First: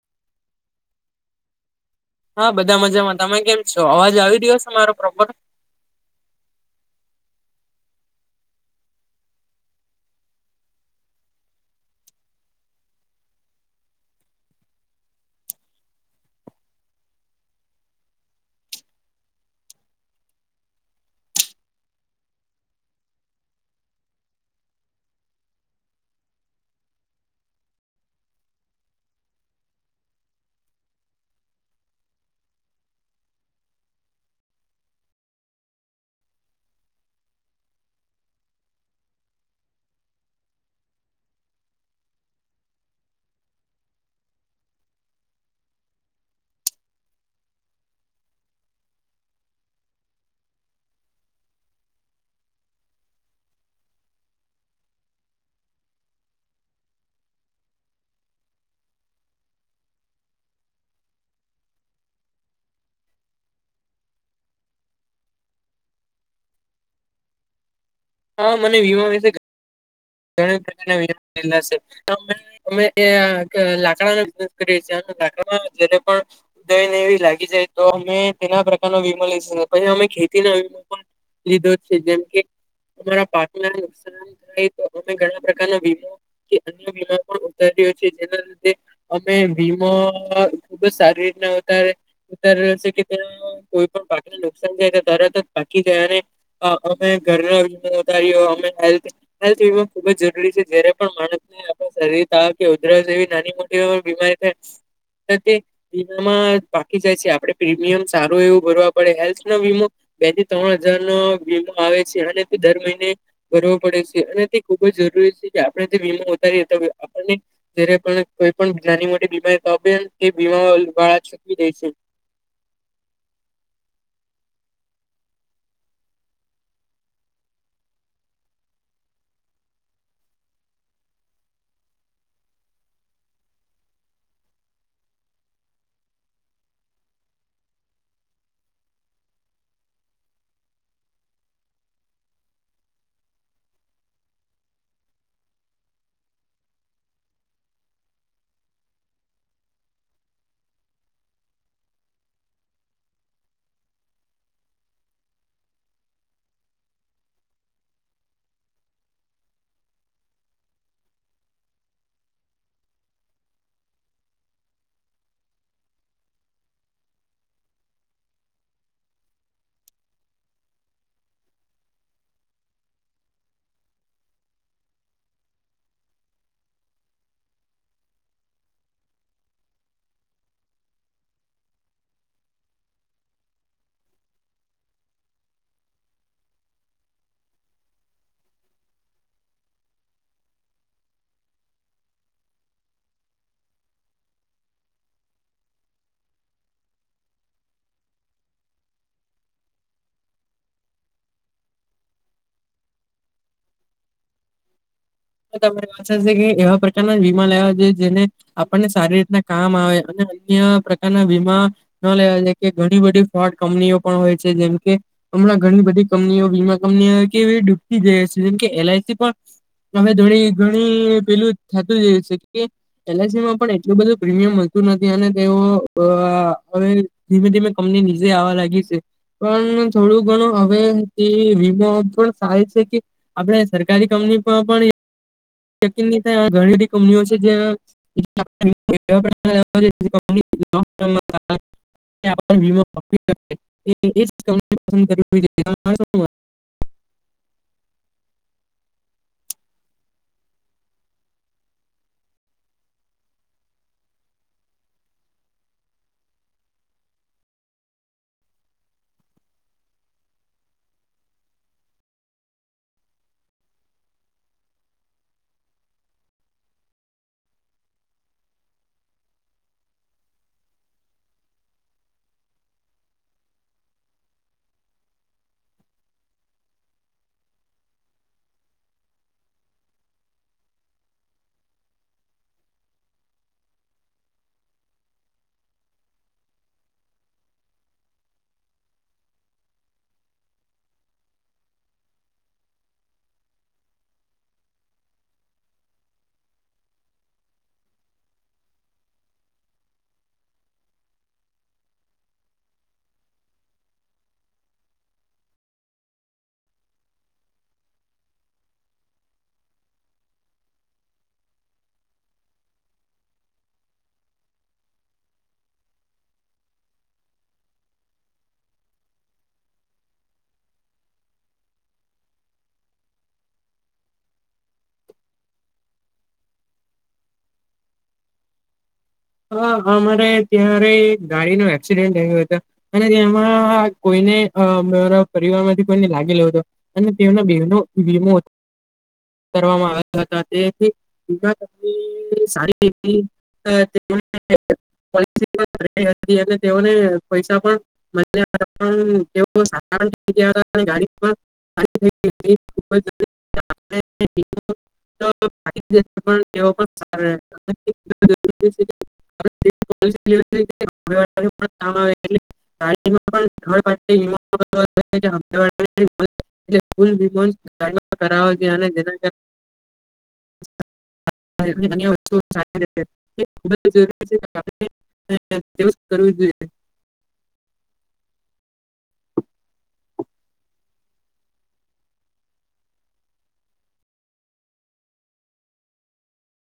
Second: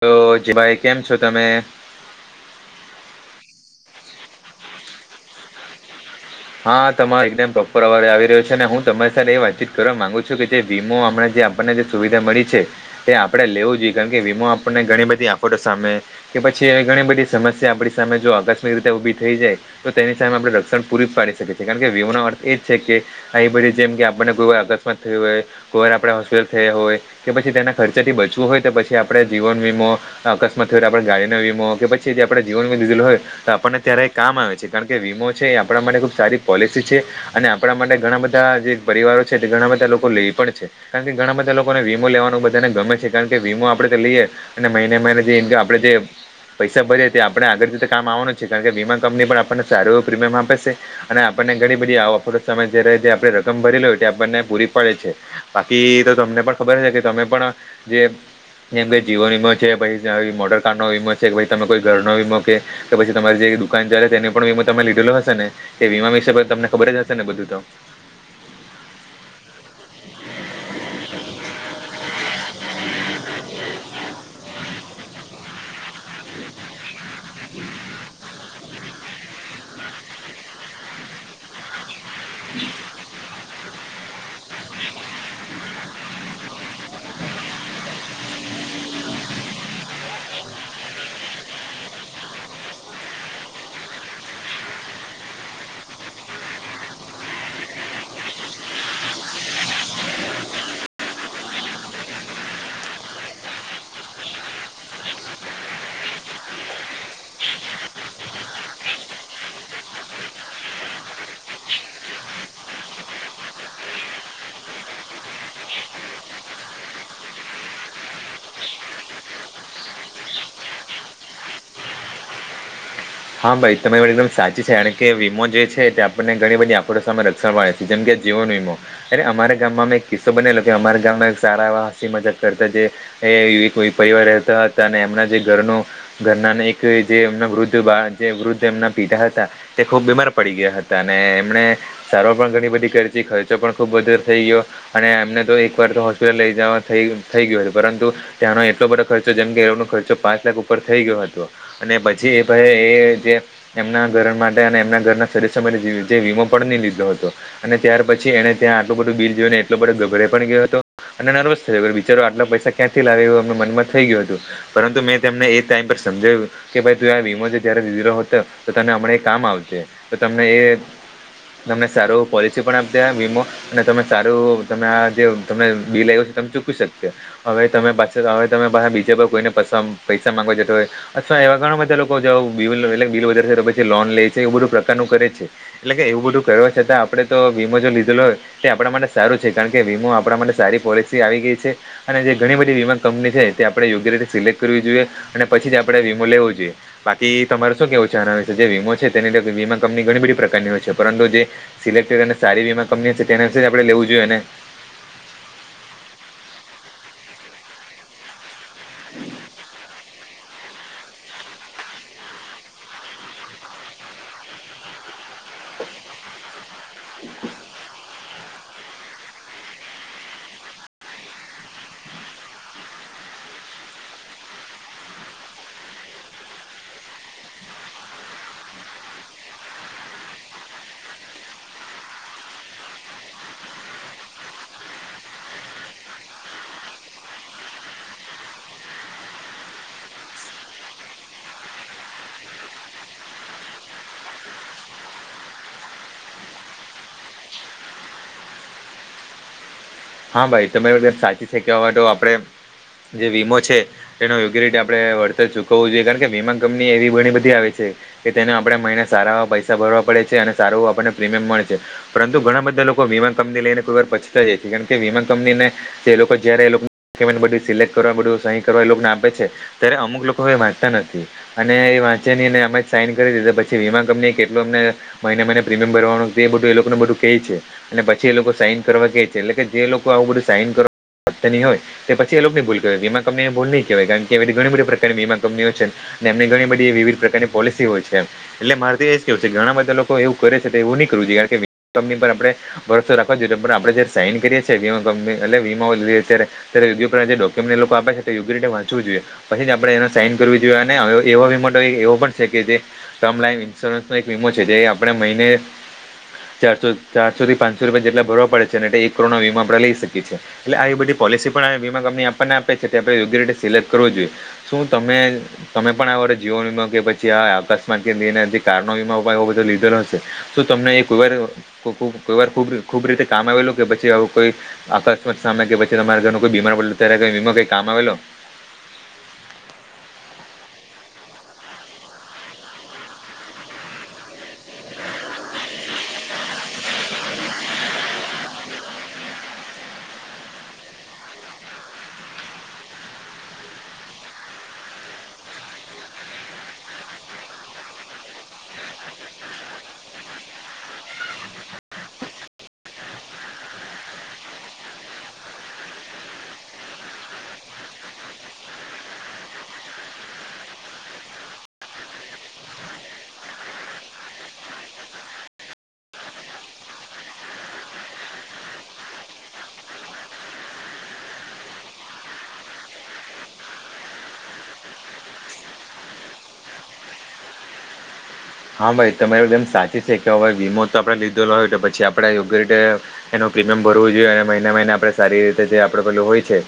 તો જ ભાઈ કેમ છો તમે હા બધા મજામાં તમે કેમ છો અવાજ આવી રહ્યો છો મારો પ્રોપર હા તમારો એકદમ પ્રોપર અવારજ આવી રહ્યો છે ને હું તમારી સાથે એ વાતચીત કરવા માંગુ છું કે જે વીમો અમણા આપણને જે સુવિધા મળી છે તે આપણે લેવું જોઈએ કારણ કે વીમો આપણને ઘણી બધી આફતો સામે કે પછી એ ઘણી બધી સમસ્યા આપણી સામે જો આકસ્મિક રીતે ઊભી થઈ જાય તો તેની સામે આપણે રક્ષણ પૂરી પાડી શકે છે કારણ કે નો અર્થ એ જ છે કે આવી બધી જેમ કે આપણને કોઈ વાર અકસ્માત થયો હોય કોઈ વાર આપણે થયા હોય કે પછી તેના ખર્ચાથી બચવું હોય તો પછી આપણે જીવન વીમો અકસ્માત થયો હોય આપણી ગાડી ગાડીનો વીમો કે પછી આપણે જીવનમાં દીધેલ હોય તો આપણને ત્યારે કામ આવે છે કારણ કે વીમો છે એ આપણા માટે સારી પોલિસી છે અને આપણા માટે ઘણા બધા જે પરિવારો છે તે ઘણા બધા લોકો લે પણ છે કારણ કે ઘણા બધા લોકોને વીમો લેવાનું બધાને ગમે છે કારણ કે વીમો આપણે તો લઈએ અને મહિને મહિને જે ઇન્મ આપણે જે પૈસા ભરીએ તે આપણે આગળ ભી તો કામ આવવાનું છે કારણ કે વીમા કંપની પણ આપણને સારું એવું પ્રીમિયમ આપે છે અને આપણને ઘણી બધી આફતો સામે જે આપણે રકમ ભરી લોય આપણને પૂરી પાડે છે બાકી તમને પણ ખબર હશે કે તમે પણ જે જેમ કે જીવો વીમો છે પછી મોટર કાર નો વીમો છે કે તમે કોઈ ઘર નો વીમો કે કે પછી તમારી જે દુકાન ચાલે તે પણ વીમો તમે લીધેલો હશે ને તે વીમા વિશે તમને ખબર જ હશે ને બધું તો હા મને વીમા વિશે ઘણા બધાના વિમા લીધેલા છે અમે એ લાકડા ના કરીએ છીએ લાકડામા જેના માં એવું ઊંધય એવી લાગી જાય તો અમે તેના પ્રકારનો વીમો લઈ પછી અમે ખેતી વીમો લીધો છે જેમ કે અમારા પાકના નુકસાન થાય મે ઘણા પ્રકારના વીમા કે અન્ય વીમા પણ ઉતારીયો છે જેના લીધે અમે વીમા ખુબ જ સારી રી [unintelligible] ઉતારી રહ છે કે ત કોઈ પણ પાકને નુકસાન જાય તરત જ બાકી જાય અને અમે ઘરનો વધારીયો અમે હેલ્થ વીમો ખુબ જરૂરી છે જયારે પણ માણસને આપણે શરીર તાવ કે ઉધરસ જે એવી નાની મોટી બીમારી. યસ. વી બાકી જાય છે આપણે પ્રીમિયમ સારું એવું ભરવા પડે હેલ્થનો વીમો. બે થી ત્રણ હજાર નો વીમાો આવે છે અનેને તો દર મહિને ભરવો પડે છે. અને તે ખુબ જ જરૂરી છે કે આપણે જે વીમા વધારી આપ જ પણ કોઈ પણ. ટી બીમારી તોે તે બીમા વાળા છૂટવી દેશ. [inaudible] હા ભાઈ તરી એકદમ સાચી છે કારણ કે વીમો જે છે તે આપણને ઘણી બધી આડો સામે રક્ષણવા જેમ કે. જીવો વમો એ અમારા ગામમાં મેં એક કિસ્સો બનેલો કે અમારા ગામમાં એક સારા એવા હસી મજક કરતા જે. એ એક પરિવાર રહેતા હતા અને એમના જે ઘરનો ઘરના એક જે એમના વૃદ્ધ. જે વૃદ્ધ એમના પિતાા હતા તે ખુબ બીમાર પડી ગયા હતા અને એમને સારવાર પણ ઘણી બધી કર. થી ખર્ચો પણ ખૂબ વધારે થઈ ગયો અને એમને તો એકવાર તો હોસ્પિટલ લઈ જવા થઈ ગયો છે પરંતુ. ત્યાંનો એટલો બધો ખર્ચો જેમ કે એ ન ખર્ચો પાંચ લાખ ઉપર થઈ ગયો હતો અને પછી એ ભ એ. એમના ઘર માટે એમના ઘરના સદસ માટે વીમો પણ ન લીધો હતો અને ત્યાર પછી. ી એને ત્યા આટું બધું બીરયઈને એટલો બડે ગડે ગયો હતો અને નર્વસ થયો બચારો આટલા પૈસા ક્યાંથી લાગ. મમાં થઈ ગયું હતું પરંતુ મેંને એ ટમ પર સમજાવ્યું કે ભાઈ તું આ વીમો છે. હીરો હતો તો તને હમણાં એ કામ આવશે તો તમને એ તમને સારું પોલિસી પણ આપ દે આ વીમો અને તમે સારું તમે આ જે તમે બીલ આયું તમ ચૂકી શકશે. હવે તમે પાછા હવે તમે પાહા બીજા કોઈને પાસે અમ પૈસા માંગવા જતા હોય એવા ઘણા બધા લોકો જાઉં [unintelligible] એટલે ક બિલ વધાર છે તો પછી લોન લે છે. એવું બધું પ્રકારનું કરે છે. એટલે કે એવું બધું કરવા છતાં આપડે તો વીમો જો લીધેલો હોય. તે આપણા માટે સારું છે. કારણ કે વીમો આપણા માટે સારી પોલિસી આવી ગઈ છે અને જે ઘણી બધી વીમા કંપની છે તે આપણે યોગ્ય રીતે સિલેક્ટ કરવી જોઈએ અને પછી જ આપણે વીમો લેવો જોઈએ બાકી. તે તમારે શું કેવું ચાહ આવે છે જે વીમો છે તેને લ વીમા કંપની ઘણી બધી પ્રકારની હોય છે પરંતુ જે સિલેક્ટ. સારી વીમા કંપની છે તેના વિશે આપણે લેવું જોઈએને. તને વાાશે કે એવા પ્રકારના જ વીમા લેવા જોઈએ જેને. આપણને સારી રીતના કામ આવે અને. પ્રના વીમા ન લેવા કે ઘણી બધી ફ કંપનીઓ પણ હોય છે જેમકે. ઘણી બધી કંપનીઓ વીમા કંપનીઓ કે ડૂબતી જઈ છે જેમ કે એલઆઈસી પણ. હવે ઘણી પેલું થતું જ છે કે એલઆઈસી માં પણ એટલું બધું પ્રીમિયમતું. અને તેઓ હવે ધીમે ધીમે કંપની નીચે આવવા લાગી છે પણ. થોડું ઘણું હવે વીમો પણ સાર છે કે આપણે સરકારી કંપની. પા પાણી. યકીન નઈ થાય એવા ઘણી બધી કંપનીઓ છે જ્યાં [inaudible] [inaudible] [inaudible] [inaudible] હા ભાઈ તમે બધ સાચી છે કે હવે તો આપડે જે વીમો છે એનો યુગરિટી આપડે વળતર ચૂકવવું જોઈએ. કારણ કે વીમા કંપની એવી ઘણી બધી આવે છે છે કે તેને આપણે મહિને સારા એવા પૈસા ભરવા પડે છે અને સારું આપણને પ્રીમિયમ મળે છે. પરંતુ ઘણા બધા લોકો વીમા કંપની લઈને કોઈ વાર પછતાઈ જાય છે. કારણ કે વીમા કંપનીને જે લોકો જયારે એ લોકો સેવન બધું સિલેક્ટ કરો ન બધું સહી કરો એ લોકન આપે છે ત્યારે અમુક લોકો એ વાંચતા નથી અને એ વાંચે નઈ ને એમ જ સાઈન કરી દેય ત પછી વીમા કંપનીએ કેટલું એમને મહિને મહિને પ્રીમિયમ ભરવાનું એ બધું એ લોકોને બ ધુ કેય છે અને પછી એ લોકો સાઈન કરવા કે છે. એટલે કે જે લોકો આવું બધું સાઈન કરવા તા ની હોય. તે પછી એ લોકની ભૂલ કેવાય. વીમા કંપનીની ભૂલ નઈ કેવાય. કારણ કે એવી ત ઘણી બધી પ્રકારની વીમા કંપનીઓ છે ન એમને ઘણી બધી એ વિવિધ પ્રકારની પોલિસી હોય છે એમ. એટલે મારે તો એ જ કેવું છે કે ઘણા બધા લોકો એવું કરે છે તો એવું ની કર રવું જોઈએ. કારણ વીમા કંપની પર આપડે ભરસો રાખવો જોઈએ પણ આપડે જયાર સાઈન કરીએ છીએ વીમા કંપની એટલે વીમો લીએ ત્યારે, ત્યારે [unintelligible] જે ડોક્યુમેન્ટ એ લોકો આપે છે તે યોગ્ય રીતે વાંચવું જોઈ એ. પછી આપડે એને સાઈન કરવી જોઈએ અને હવે એવો વીમો ત એવો પણ છે જે ટર્મ લાઈન ઇન્સ્યોરન્સ એક વીમો છે જે આપણે મહિને ચારસો-ચારસો થી પાંચસો રૂપિયા જેટલા ભરવા પડે છે. ના વીમા આપણે લઈ શકીએીએ એટલે એ બધી પોલિસી પણ વીમા કંપની આપણને આપે છે આપ યોગ્ય રીતે. જોઈ શ ત તમે પણ આ જીવન કે પછી અકસ્. [unintelligible] લીધેલો હશે તમને [unintelligible] કામ આવેલું કે પછી આવુ કોઈ અકસ્માત સામે કે પછી તમારા ઘરનું કોઈ બીમાર પડલુ ત્યારે કઈ વીમો કઈ કામ આવેલો? [inaudible] હ, અમારે ત્યારે ગાડીનું એક્સિડન્ટ થેયલું હતુ અને તેમાં કોઈ ને અ મારા પરિવાર માંથી કોયને લાગેલુ હતુ અને તેઓનો બેવનો વીમો હ કરવામાં આવ્યા હતા તેથી [unintelligible] [unintelligible] અને તેઓને પૈસા પણ [unintelligible] ગાડી ઉપર [unintelligible] [unintelligible] [unintelligible] [unintelligible] [unintelligible] [inaudible] અન્ય વસ્તુ સારી રહેતી હતી. ખૂબ જ જરૂરી છે [unintelligible] કરવું જ જોઈએ. હા ભાઈ, તમારી જેમ સાચી છે કે હવે વીમો તો આપડે લીધેલો હોયતો પછી આપડે યોગ્ય રીતે એનો પ્રીમિયમ ભરવું જુએ અને મહિને મહિને આપરે સારી રીતે જે આપરું ભરલું હોય છે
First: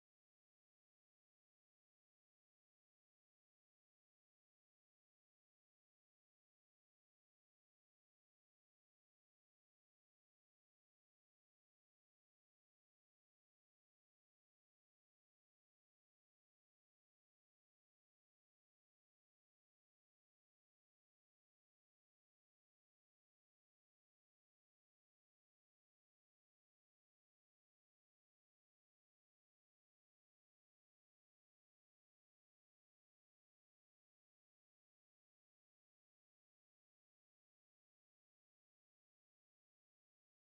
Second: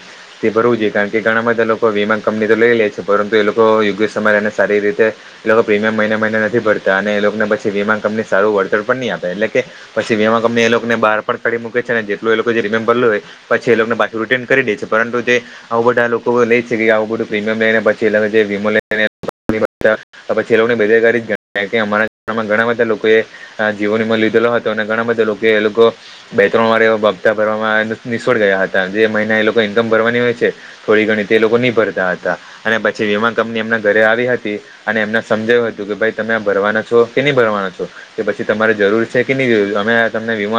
તે ભરવું જુએ કારણ કે ઘણા બધા લોકો વીમા કંપની તો લેલે છે પરંતુ એ લોકો યોગ્ય સમયે એમને સારી રીતે લોકો પ્રીમિયમ મહિને મહિને નથી ભ અને એ લોકને પછી વીમા કંપની સારું વળતર પણની આપે એટલે કે પછી વીમા કંપની એ લોકને બાર પણ કરી મૂકે. છેને જેટલુ એ લોકોએ જે પ્રીમિયમ ભરલુ હોય પછી એ લોકને પાછું રિટર્ન કરીદે છે પરંતુ જે આવ બધા લોકો લે છે કે આવું બધું પ્રીમિયમ લઈને પછી એ લોકો જે વીમો લઈને ની ભરતા પછી એ લોકને બેદરકારી જ ગ કારણ કે અમારા ઘણા બધા લોકોએ આ જીવનવીમા લીધેલો હતો અને ઘણાં બધાં લોકયે એ લોકો બે ત્રણ વાર એવા બાપતા ભરવામાં નિષ્ફળ ગયા હતા જે મહિને એ લોકોએ ઈન્કમ ભરવાની હોય છે થોડી ઘણી તે લોકોની ભરતા હતા અને પછી વીમા કંપની એમના ઘરે આવી હતી અને એમને સમજાવ્યું હતું કે ભાઈ તમે આ ભરવાના છો કે ની ભરવાના છો કે પછી તમારે જરૂર છે કે ની જરૂર અમે તમને વીમો